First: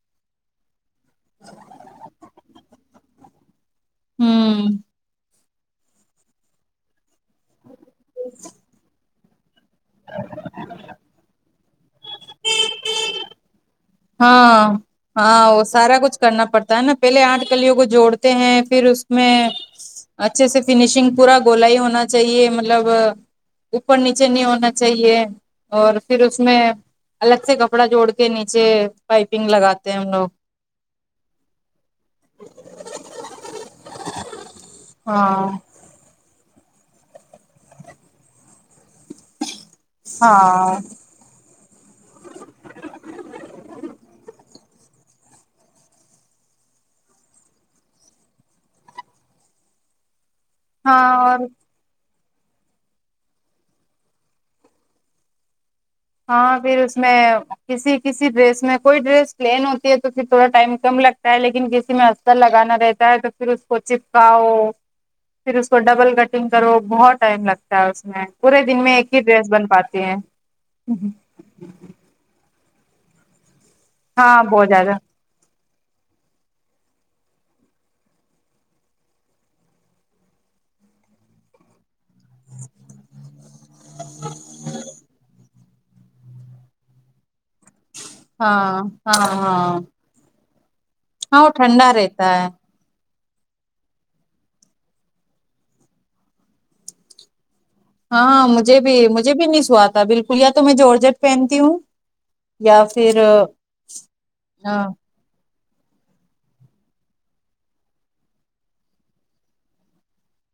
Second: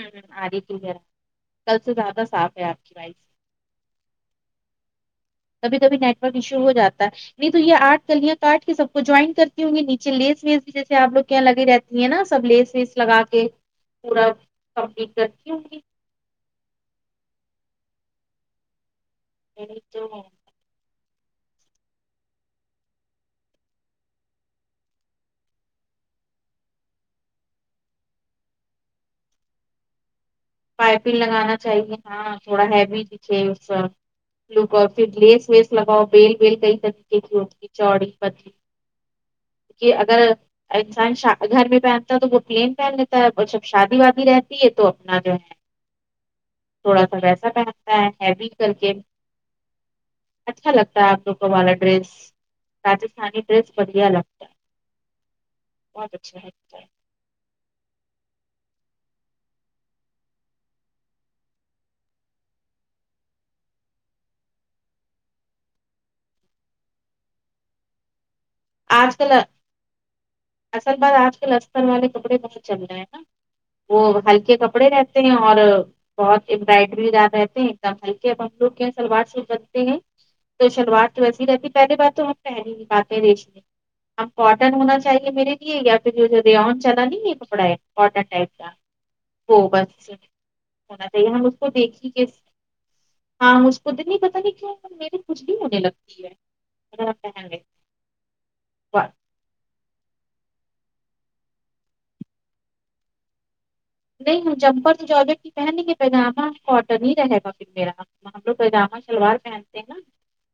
ہوں آ رہی ہے کل سے زیادہ صاف ہے آپ کی وائس ہوں کبھی کبھی نیٹ ورک ایشو ہو جا ہے نہیں تو یہ آٹ کلیاں کاٹ کے سب کو جوائن کر ہوں گی نیچے لیس ویس بھی جیسے آپ لوگ کے یہاں لگی رہتی ہیں نہ سب لیس ویس لگا کے پورا ہاں کمپلیٹ ہاں کرتی ہوں وہ گی سارا کچھ کرنا پڑتا ہے نہ پہلے آٹھ کلیوں کو جوڑتے ہیں پھر میں نہیں تو اچھے سے فنیشنگ پورا گولا ہی ہونا چاہیے مطلب اوپر نیچے نہیں ہونا چاہیے اور فر اس میں الگ سے کپڑا جوڑ پائپن لگانا چاہیے ہاں تھوڑا ہیوی دکھے اس لک اور پھر لیس ہاں ویس لگاؤ بیل بیل کئی طریقے کی ہوتی ہے چوڑی پتلی کہ اگر ہاں انسان شا گھر میں پہنتا ہے تو وہ پلین پہن لیتا ہے اور سب شادی وادی رہتی ہے تو اپنا جو ہے تھوڑا سا ویسا پہنتا ہے ہیوی کر کے اچھا لگتا ہے ہاں آپ اور لوگوں والا ڈریس راجستھانی ڈریس بڑھیا لگتا ہے بہت اچھا ہاں لگتا پھر ہے اس میں کسی کسی ڈریس میں کوئی ڈریس پلین ہوتی ہے تو پھر تھوڑا ٹائم کم لگتا ہے لیکن کسی میں تر لگانا رہتا ہے تو پھر اس کو چپکاؤ پھر اس کو ڈبل کٹنگ کرو بہت ٹائم لگتا ہے اس میں پورے دن میں ایک آج ہی کل ڈریس بن پاتی ہے اصل بات آج کل استر والے کپڑے بہت چل رہے ہیں نہ وہ ہاں ہلکے بہت کپڑے زیادہ رہ تے ہیں اور بہت امبرائڈری زیا رہتے ہیں ایک دم ہلکے اب ہم لوگ کے سلوار سوٹ رکھتے ہیں تو شلوار ویسی رہتی پہلی بات تو ہم پہن ہی نہیں پاتے ریشمی اب کاٹن ہونا چاہئے میرے لئے یا پھر جو جورےان چلا نہیں یہ کپڑا ہے کاٹن ٹائپ کا ہاں ہاں وہ ہاں بس ہونا چاہیے ہاں ہم وہ اس کو ٹھنڈا دیکھیں کہ رہتا ہے ہاں مجھ کو تو نہیں پتہ نہیں کیوں میرے کهجلی ہونے لگتی ہے [unintelligible] ہاں ہاں مجے بھی مجھے بھی نہیں سوا تا بالکل یا تو میں جورجٹ پہنتی ہوں یا فر نہیں ہ چمپر تو جارٹ کی پہن کے پیجامہ کاٹن ہی رہے گا پھر میرا ہم لگ پائجامہ شلوار پہنتے ہیں نہ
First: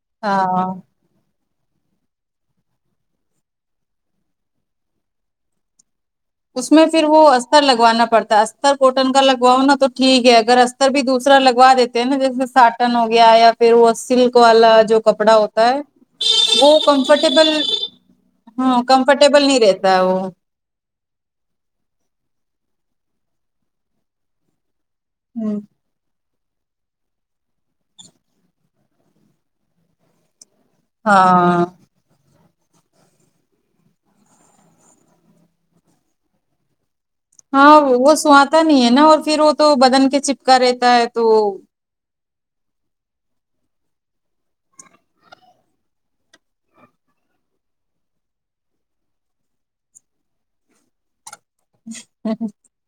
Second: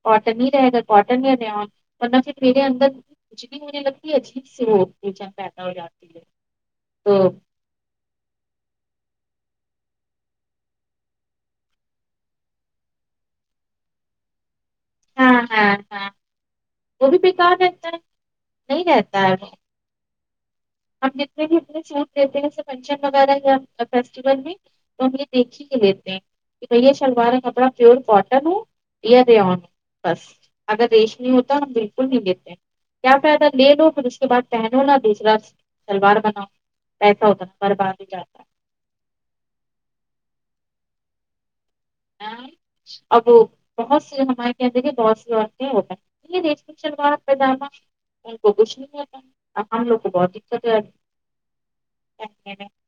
کاٹن ہی رہے گا کاٹن کاٹن یا رے ان ورنہ پھر میرے اندر کھجلی ہونے لگتی ہے عجیب سی وہ بے چین پیدا ہو جاتی ہے اس میں پھر تو وہ اس استر لگوانا پڑتا ہے جیسے سا ٹن ہو گیا یا پھر وہ سلک والا جو ہاں کپڑا ہاں ہوتا ہے ہاں وہ بھی کمفرٹیبل بیکار رہتا ہے ہوں نہیں رہتا ہے وہ کمفرٹیبل نہیں رہتا ہے وہ ہم جتنے بھی اتنے سوٹ دیتے ہیں جیسے فنچم وغیرہ یا فیسٹیول میں تو ہم یہ دیکھ ہوں ہی لیتے ہیں کہ بھیا شلوار کا کپڑا پیور کوٹن ہو یا رےایان ہو بس اگر ریش نہیں ہاں ہوتادیکھ وہ نہیں لیتے کیا فا ئدہ لے لو پھر اس کے بعد پہنو نہ دوسرا سلوار بناؤ پیسہ ہوتا نا ہاں برباد ہو وہ جاتا سوتا نہیں ہے نا اور پھر وہ تو بدن کے چپکا رہتا ہے تو ہے اب بہت سی ہم مائیں کہدے بہت سی و ہوگئے شوار پیداما ان کو کچھ نہیں ہے ہم لوگ کو بہت دقت ہےی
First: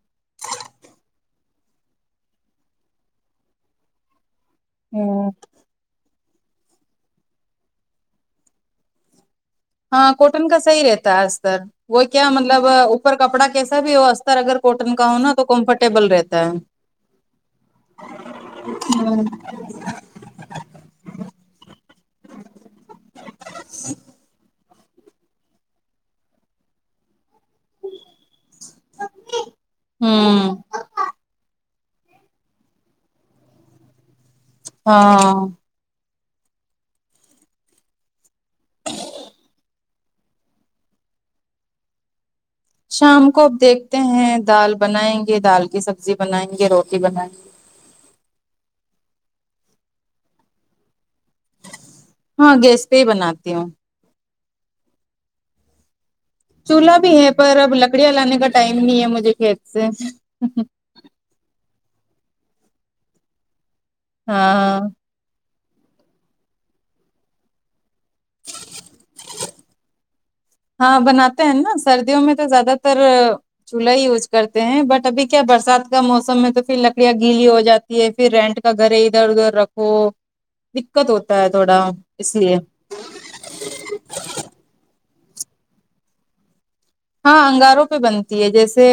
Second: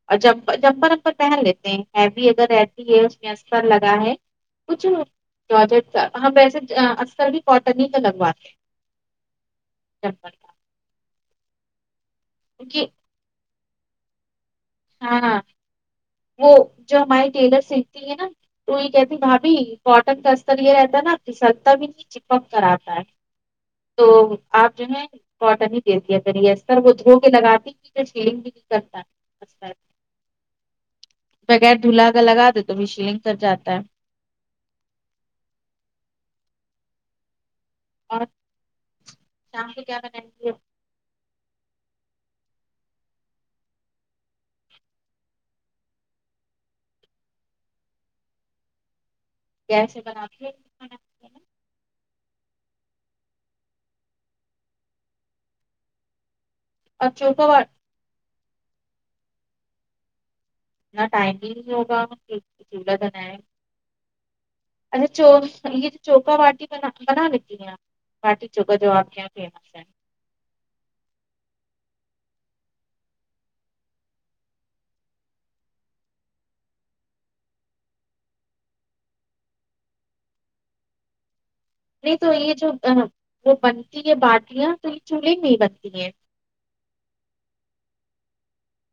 اور جمر جمپر امپر پہن لیتے ہیں ہیوی اگر رہتی ہے اس میں ار لگا ہے کچھ ہوں، ججٹ ہم ویسے اکثر بھی کاٹن ہی کا لگواتے ہاں کوٹن کا صحیح رہتا ہے اس تر وہ کیا مطلب کیونکہ اوپر کپڑا کیسا بھی ہو اگر کوٹن کا ہو نا ہاں تو کمفرٹیبل رہتا ہے وہ جو ہماراری ٹیلر سیکھتی ہے نا تو یہ کہتی ہوں بھابھی کاٹن کا یہ رہتا ہے نا ا سرتا بھی نہیں چپک کر آتا ہے تو آپ جو ہے کاٹن ہی د دیا کریر وہ دھو کے لگاتی تھی تو شیلنگ بھی نہیں کرتا استر، ہوں بغیر دھلا کا لگاد تو بھی شلنگ کر جاتا ہے ہاں اور شام کو کیا بنائیں گے شام کو آپ دیکھتے ہیں دال بنائیں گے دال کی سبزی بنائیں گے روٹی بنائیں گے کیسے بنا کے ہاں گیس پہ ہی بناتی ہوں چولہا اور بھی ہے چوکا پر اب بنا لکڑیاں لانے کا ٹائم نہیں ہے مجھے کھیت سے ٹائمنگ ہوگا چلہ دن ہے ہاں ہاں اچھا چو یہ جو چوکا واٹی بنا بنا لیتی ہیںپ پاٹی چوکا جو آپ کے یہاں فیمس ہے ہاں بناتے ہیں نا سردیوں میں تو زیادہ تر چولہا ہی یوز کرتے ہیں بٹ ابھی کیا برسات کا موسم میں تو پھر لکڑیاں گیلی ہو جاتی پھر رینٹ کا گھر ادھر ادھر رکھو دقت ہوتا ہے تھوڑا نہیں تو اس یہ لیے جو اہ، وہ بنتی ہے باٹیاں تو یہ چولہے میں بنتی ہیں ہاں انگاروں پہ بنتی ہے جیسے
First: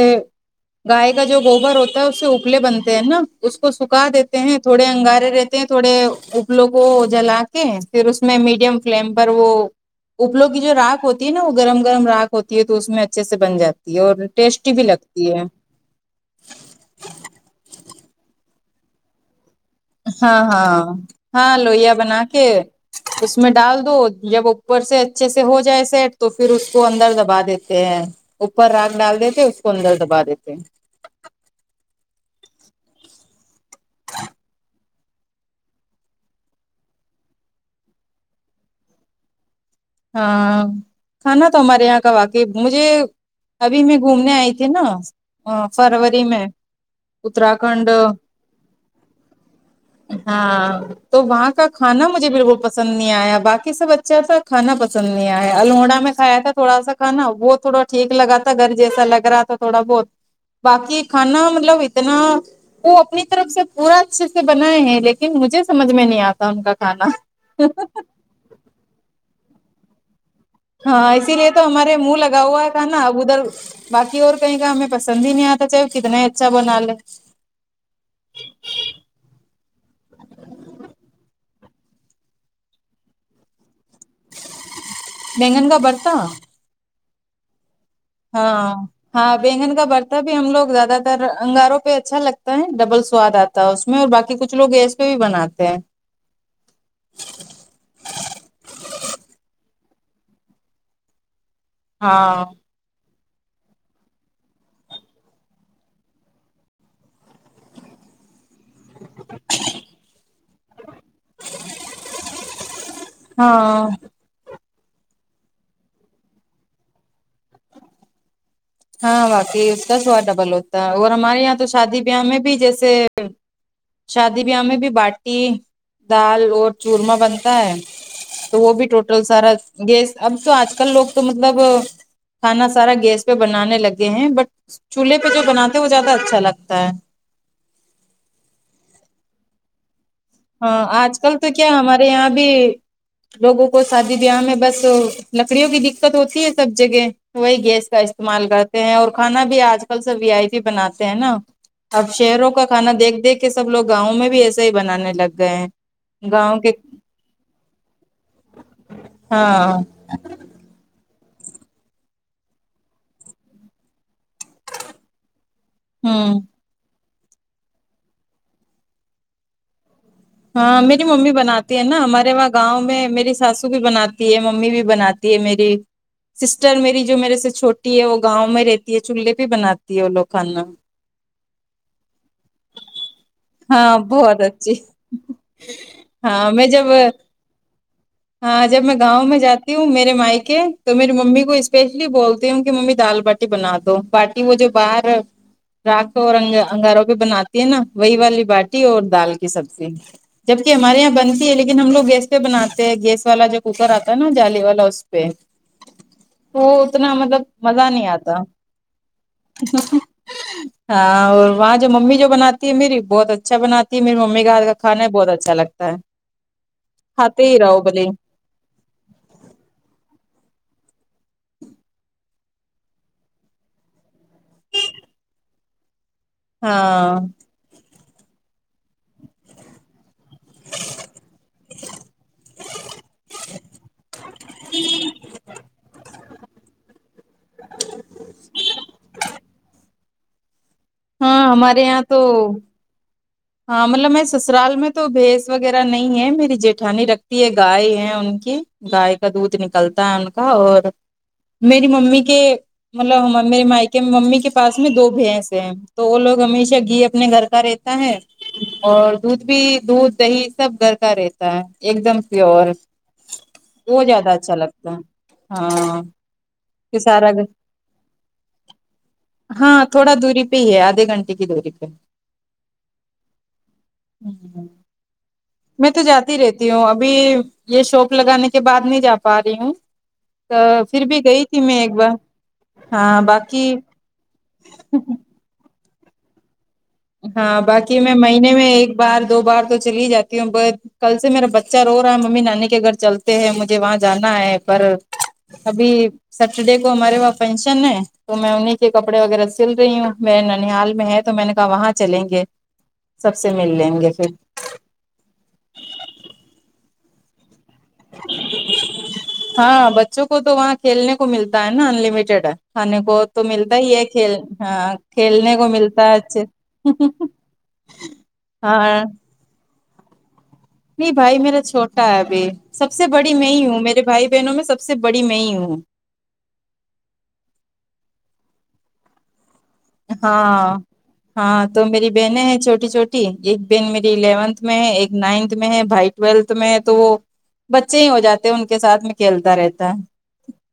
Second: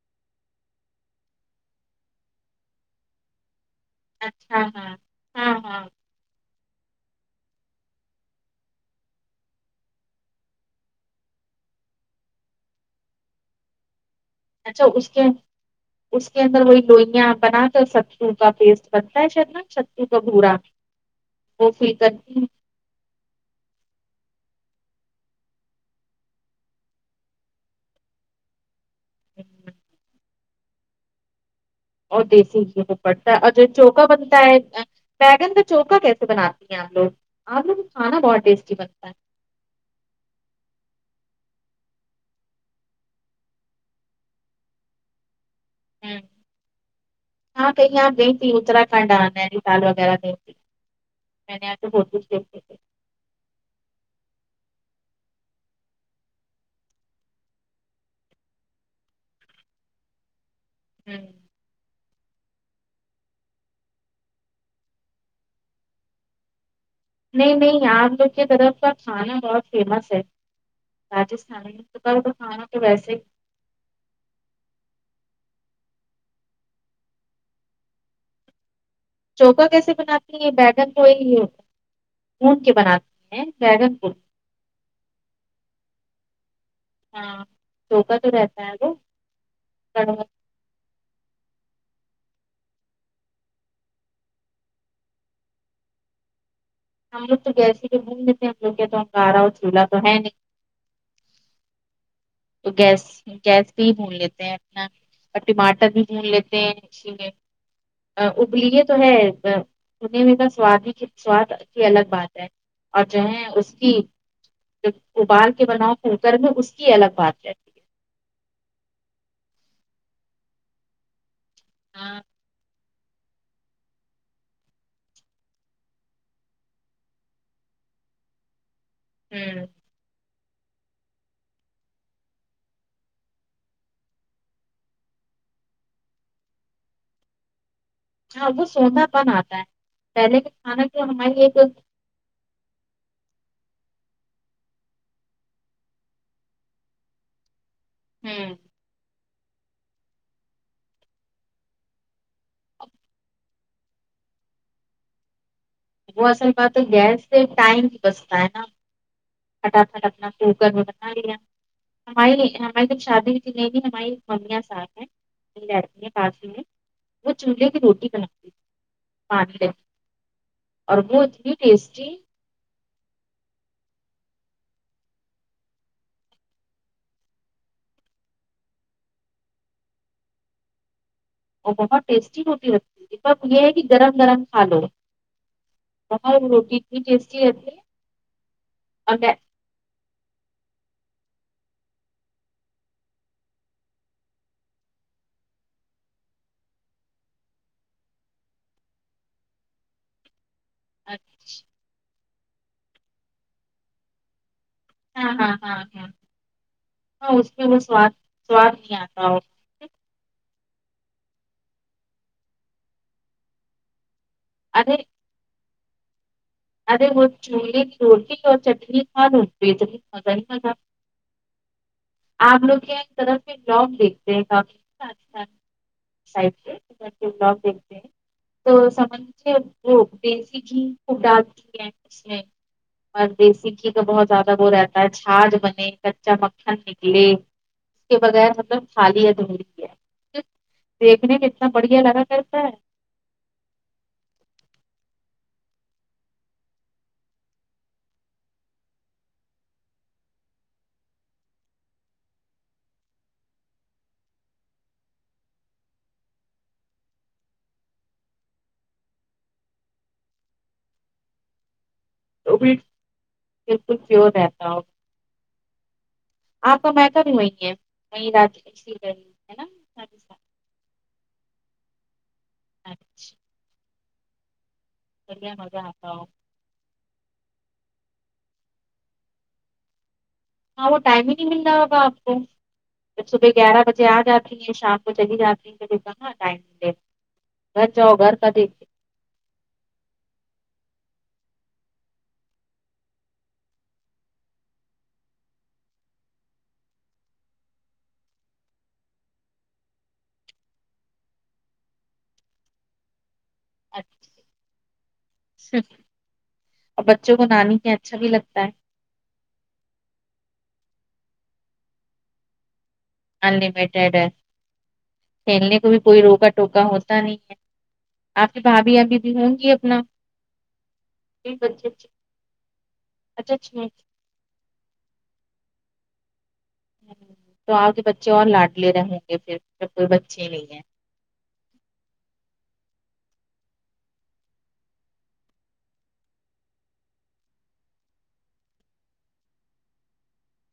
گائے کا جو گوبر ہوتا ہے اس سے اپلے بنتے ہیں نا اس کو سکھا دیتے ہیں اچھا تھوڑے ہاں انگارے ہاں رہتے ہاں تھوڑے الوں کو جلا کے پھر اس میں میڈیم فلیم پر وہ الو کی جو راکھ ہوتی ہے نا وہ گرم گرم راکھ ہوتی ہے تو اس میں اچھے سے بن جاتی ہے اور ٹیسٹی بھی اچھا اس کے لگتی ہے اس کے اندر وہی لوئیاں بنا کر سترو کا پیسٹ بنتا ہے شید ہاں ہاں ہاں لوئیا بنا کرتی کے اس میں ڈال دو جب اوپر سے اچھے سے ہو جائے سیٹ تو پھر اس کو اندر دبا دیتے ہیں اوپر راگ ڈال دیتے اس ہیں۔ کو اندر دبا دیتے اور دیسی کو پڑتا ہے اور جو چوکا بنتا ہے بیگن کا چوکا کیسے بناتی ہیں آ ہم لوگ آ لوگ کھانا بہت ٹیسٹی بنتا ہے ہاں کھانا تو ہمارے یہاں کا واقعی مجھے ابھی میں گھومنے آئی تھی نا ہے فروری میں ہاں اترکھنڈ کہیں آپ گئی تھی اتراکھنڈ نینیتال وغیرہ گئی تھی ہاں تو وہاں میں کا نے آپ کے کھا فوٹوز مجھے دیکھے بالکل تھے پسند نہیں آیا باقی سب اچھا سا کھانا پسند نہیں آیا ہے الوڑا میں کایا تھا تھوڑا سا کھانا وہ تھوڑا ٹھیک لگا تھا گھر جیسا لگ رہا تھا تھوڑا بہت باقی کانا مطلب اتنا وہ اپنی طرف سے پورا اچھے سے بنائے ہیں لیکن مجھے سمجھ میں نہیں آتا ان کا کھانا نہیں نہیں یہاں پر لوگ کی طرف کا کھانا بہت فیمس ہے ہاں اسی لیے تو راجستھان ہمارے منہ کا لگا ہوا کھانا تو تھا نا ویسے اب ادھر باقی اور کہیں کا ہمیں پسند ہی نہیں آتا چاہے کتنا اچھا بنا لے چوکا کیسے بناتی ہیں بیگن کوئی اون کے بناتی ہیں بیگن کو بیگن کا برتا ہاں چوکا تو رہتا ہاں ہے وہ ہاں بیگن کا برتا کڑوا. بھی ہم لوگ زیادہ تر انگاروں پے اچھا لگتا ہے ڈبل سواد آتا ہے اس میں اور باقی کچھ لوگ گیس پے بھی بناتے ہیں ہم لوگ تو گیس ہی کے گھوم لیتے ہیں ہم لوگ کیا تو انگارا اور چولہا تو ہے نہیں ہاں تو گیس گیس بھی ہی بھون لیتے ہیں اپنا اور ٹماٹر بھی بھون لیتے ہیں اسی میں آ ابلیے [unintelligible] اور جو ہے اس ہاں کی جب ابال کے بناؤ کوکر میں اس کی الگ بات ہے ہاں واقع اس کا سواد ڈبل ہوتا ہے اور ہمارے یہاں تو شادی ہے ہاں بیاہ میں بھی جیسے شادی بیاہ میں بھی باٹی دال اور چورمہ بنتا ہے تو وہ بھی ٹوٹل سارا ہ گیس اب تو آج کل لوگ تو مطلب کھانا سارا گیس پے بنانے لگے ہیں بٹ چولہے پے جو بناتے ہیں وہ زیادہ اچھا لگتا ہے ہاں وہ سوندا پن آتا ہے پہلے کے کھانا جو ہماری ایک ارے یہاں بھی لوگوں کو شادی بیا میں بس لکڑیوں کی دقت ہوتی ہے سب جگے وہی گیس کا ہ استعمال کرتے ہیں اور کھانا بھی آج کل سب وی آئی پی بناتے ہیں نا اب شہروں کا کھانا دیکھ دیکھ کے سب لوگ گاؤں میں بھی ایسے ہی بنانے لگ گئے ہیں وہ اصل گاؤں کے بات ہے گیس سے ٹائم بھی بچتا ہے نا ہاں پھٹافٹ اپنا ف [unintelligible] ہمیں ہمیں جب شادی ہوئی تھی نئی نئی ہمیی ممیا ساس ہے لتی ہیں ہوں کافی میں وہ چولہے کی روٹی بناتی تھی پانی رہتی ہاں میری ممی بناتی ہے نا ہمارے وہاں گاؤں میں میری ساسو بھی بناتی ہے ممی بھی بناتی ہے میری سسٹر میری جو میرے سے چھوٹی ہے وہ گاؤں میں رہتی ہے چولہے پے بناتی ہے وہ لوگ کھانا اور بہت ٹیسٹی روٹی رکھتی تھی یے ہے کی ہاں گرم بہت گرم کھا اچھی لو ہاں میں روٹی جب اتنی ٹیسٹی رہتی ہے ہاں جب میں گاؤں میں جات تی ہو میرے مائیکے تو میری ممی کو اسپیشلی بولتی ہوں کی ممی دال باٹی بنا دو وہ جو باہر راکھ اور انگاروں پے بناتی ہے نا وہی والی باٹی اور دال کی سبزی جبکے ہمارے یہاں بنتی ہے لیکن ہم لوگ گیس پے بناتے ہیں گیس والا جو کوکر آتا ہے نا جالی والا ہاں ہاں ہاں ہاں تو اتنا ہاں مطلب اس میں وہ مزہ نہیں سواد آتا سواد نہیں آتا ہو ہاں اور وہاں جو ممی جو بناتی ہے میری بہت اچھا بناتی تی میری ممی کا ہاتھ کا ارے کھانا بہت اچھا لگتا ہے ارے وہ کھاتے ہی رہو چولہے کی بھلے روٹی اور چٹنی کھا لوں بتنی مزہ ہی مزہ آپ لوگ کیا ایک طرف سے بلاگ دیکھتے ہیں کافی اچھا اچھا ہاں [unintelligible] تو سمجھ وہ دیسی گھی کو ڈالتی ہے اس میں اور دیسی گھی کا بہت زیادہ وہ رہتا ہے چھاھ بنے کچا مکھن نکلے اسکے بگیر مطلب ہے [unintelligible] دیکھنے میں ہاں اتنا ہمارے بڑھیا یہاں تو لگا کرتا ہے ہاں مطلب میں سسرال میں تو بھیس وغیرہ نہیں ہے میری جیٹھانی رکھتی ہے گائے ہے ان کی گائے کا دودھ نکلتا ہے ان کا اور میری ممی کے مطلب میرے مائیکے ممی کے پاس میں دو بھیس ہیں تو وہ لوگ ہمیشہ گھی اپنے گھر کا رہتا ہے اور دودھ بھی دودھ دہی سب گھر کا رہتا ہے ایک دم وہ پیور بھی بالکل وہ زیادہ پیور اچھا رہتا ہو لگتا ہے ہاں کہ سارا گھر- [unintelligible] نا دوری پے ہی ہے آھے گھنٹے کی دوری پے اچھا ہوں بڑھیا مزہ میں تو آتا ہو جاتی رہتی ہوں ابھی یہ شاپ لگانے کے بعد نہیں جا پا رہی ہوں تو ہاں وہ پھر بھی ٹائم ہی گئی نہیں تھی مل میں رہا ایک ہوگا بار ہاں باقی جیاد آات شام کو چلی آپ دا ن ٹائمے ہاں باقی میں مہینے میں ایک بار دو بار تو چلی جاتی ہوں بس کل سے میرا بچہ رو رہا ہے ممی نانی کے گھر چلتے ہیں مجھے وہاں جانا ہے پر ابھی سٹرڈے کو ہمارے وہاں فنکشن ہے تو میں انہیں کے کپڑے وغیرہ سل رہی ہوں میں ننحال میں ہے تو میں نے کا وہاں چلیں گے سب سے مل لیں گے پھر اور بچوں کو نانی کے یہاں اچھا بھی لگتا ہے ہاں بچوں کو تو وہاں کھیلنے کو ملتا ہے نا انلمیٹیڈ ہے کھانے کو تو ملتا ہی ہے کھیل ہاں کھیلنے کو بھی ملتا ہے کوئی اچھا روکا ٹوکا ہوتا نہیں ہے آپ کی بھابھی ابھی بھی ہوں گی اپنا نہیں بھائی میرا بچے چھوٹا اچھا ہے ابھی سب سے بڑی میں اچھا ہوں اچھے میرے بھائی بہنوں میں سب سے بڑی میں ہوں تو آپ کے بچے اور لاڈلے رہیں گے پھر جب کوئی بچے ہاں نہیں ہے ہاں تو میری بہنیں ہیں چھوٹی چھوٹی ایک بہن میری الیونتھ میں ہے ایک نائنت میں ہے بھائی ٹویلتھ میں تو وہ بچے ہی ہو جاتے ہیں ان کے ساتھ میں کھیلتا رہتا ہے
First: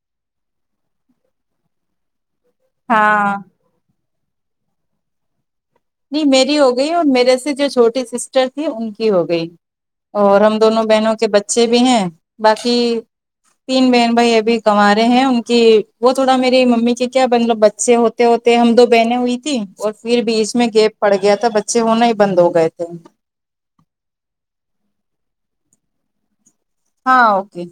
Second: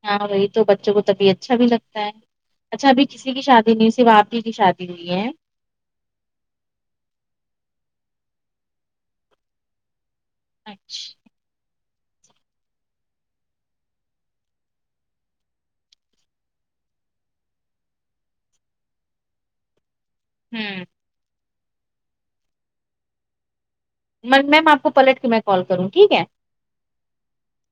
ہاں وہی تو بچوں کو تبھی اچھا بھی لگتا ہے اچھا ابھی کسی ہاں کی شادی دنی سی ب آپ ہی کی شادی ہوئی ہے نہیں میری ہو گئی اور میرے سے جو چھوٹی سسٹر تھھی ان کی ہو گئی اور ہم دونوں بہنوں اچھا کے بچے بھی ہیں باقی تین بہن بھائی ابھی کو رہے ہیں ان کی وہ تھوڑا میری ممی کے کیا مطلب بچے ہوتے ہوتے ہم دو بہنیں ہوئی تیں اور پھر بیچ میں ہوں گیپ پڑ گیا تھا بچے ہونا ہی بند ہو گئے تھے میم آپ کو پلٹ کے میں کال کروں ٹھیک ہے ہاں اوکے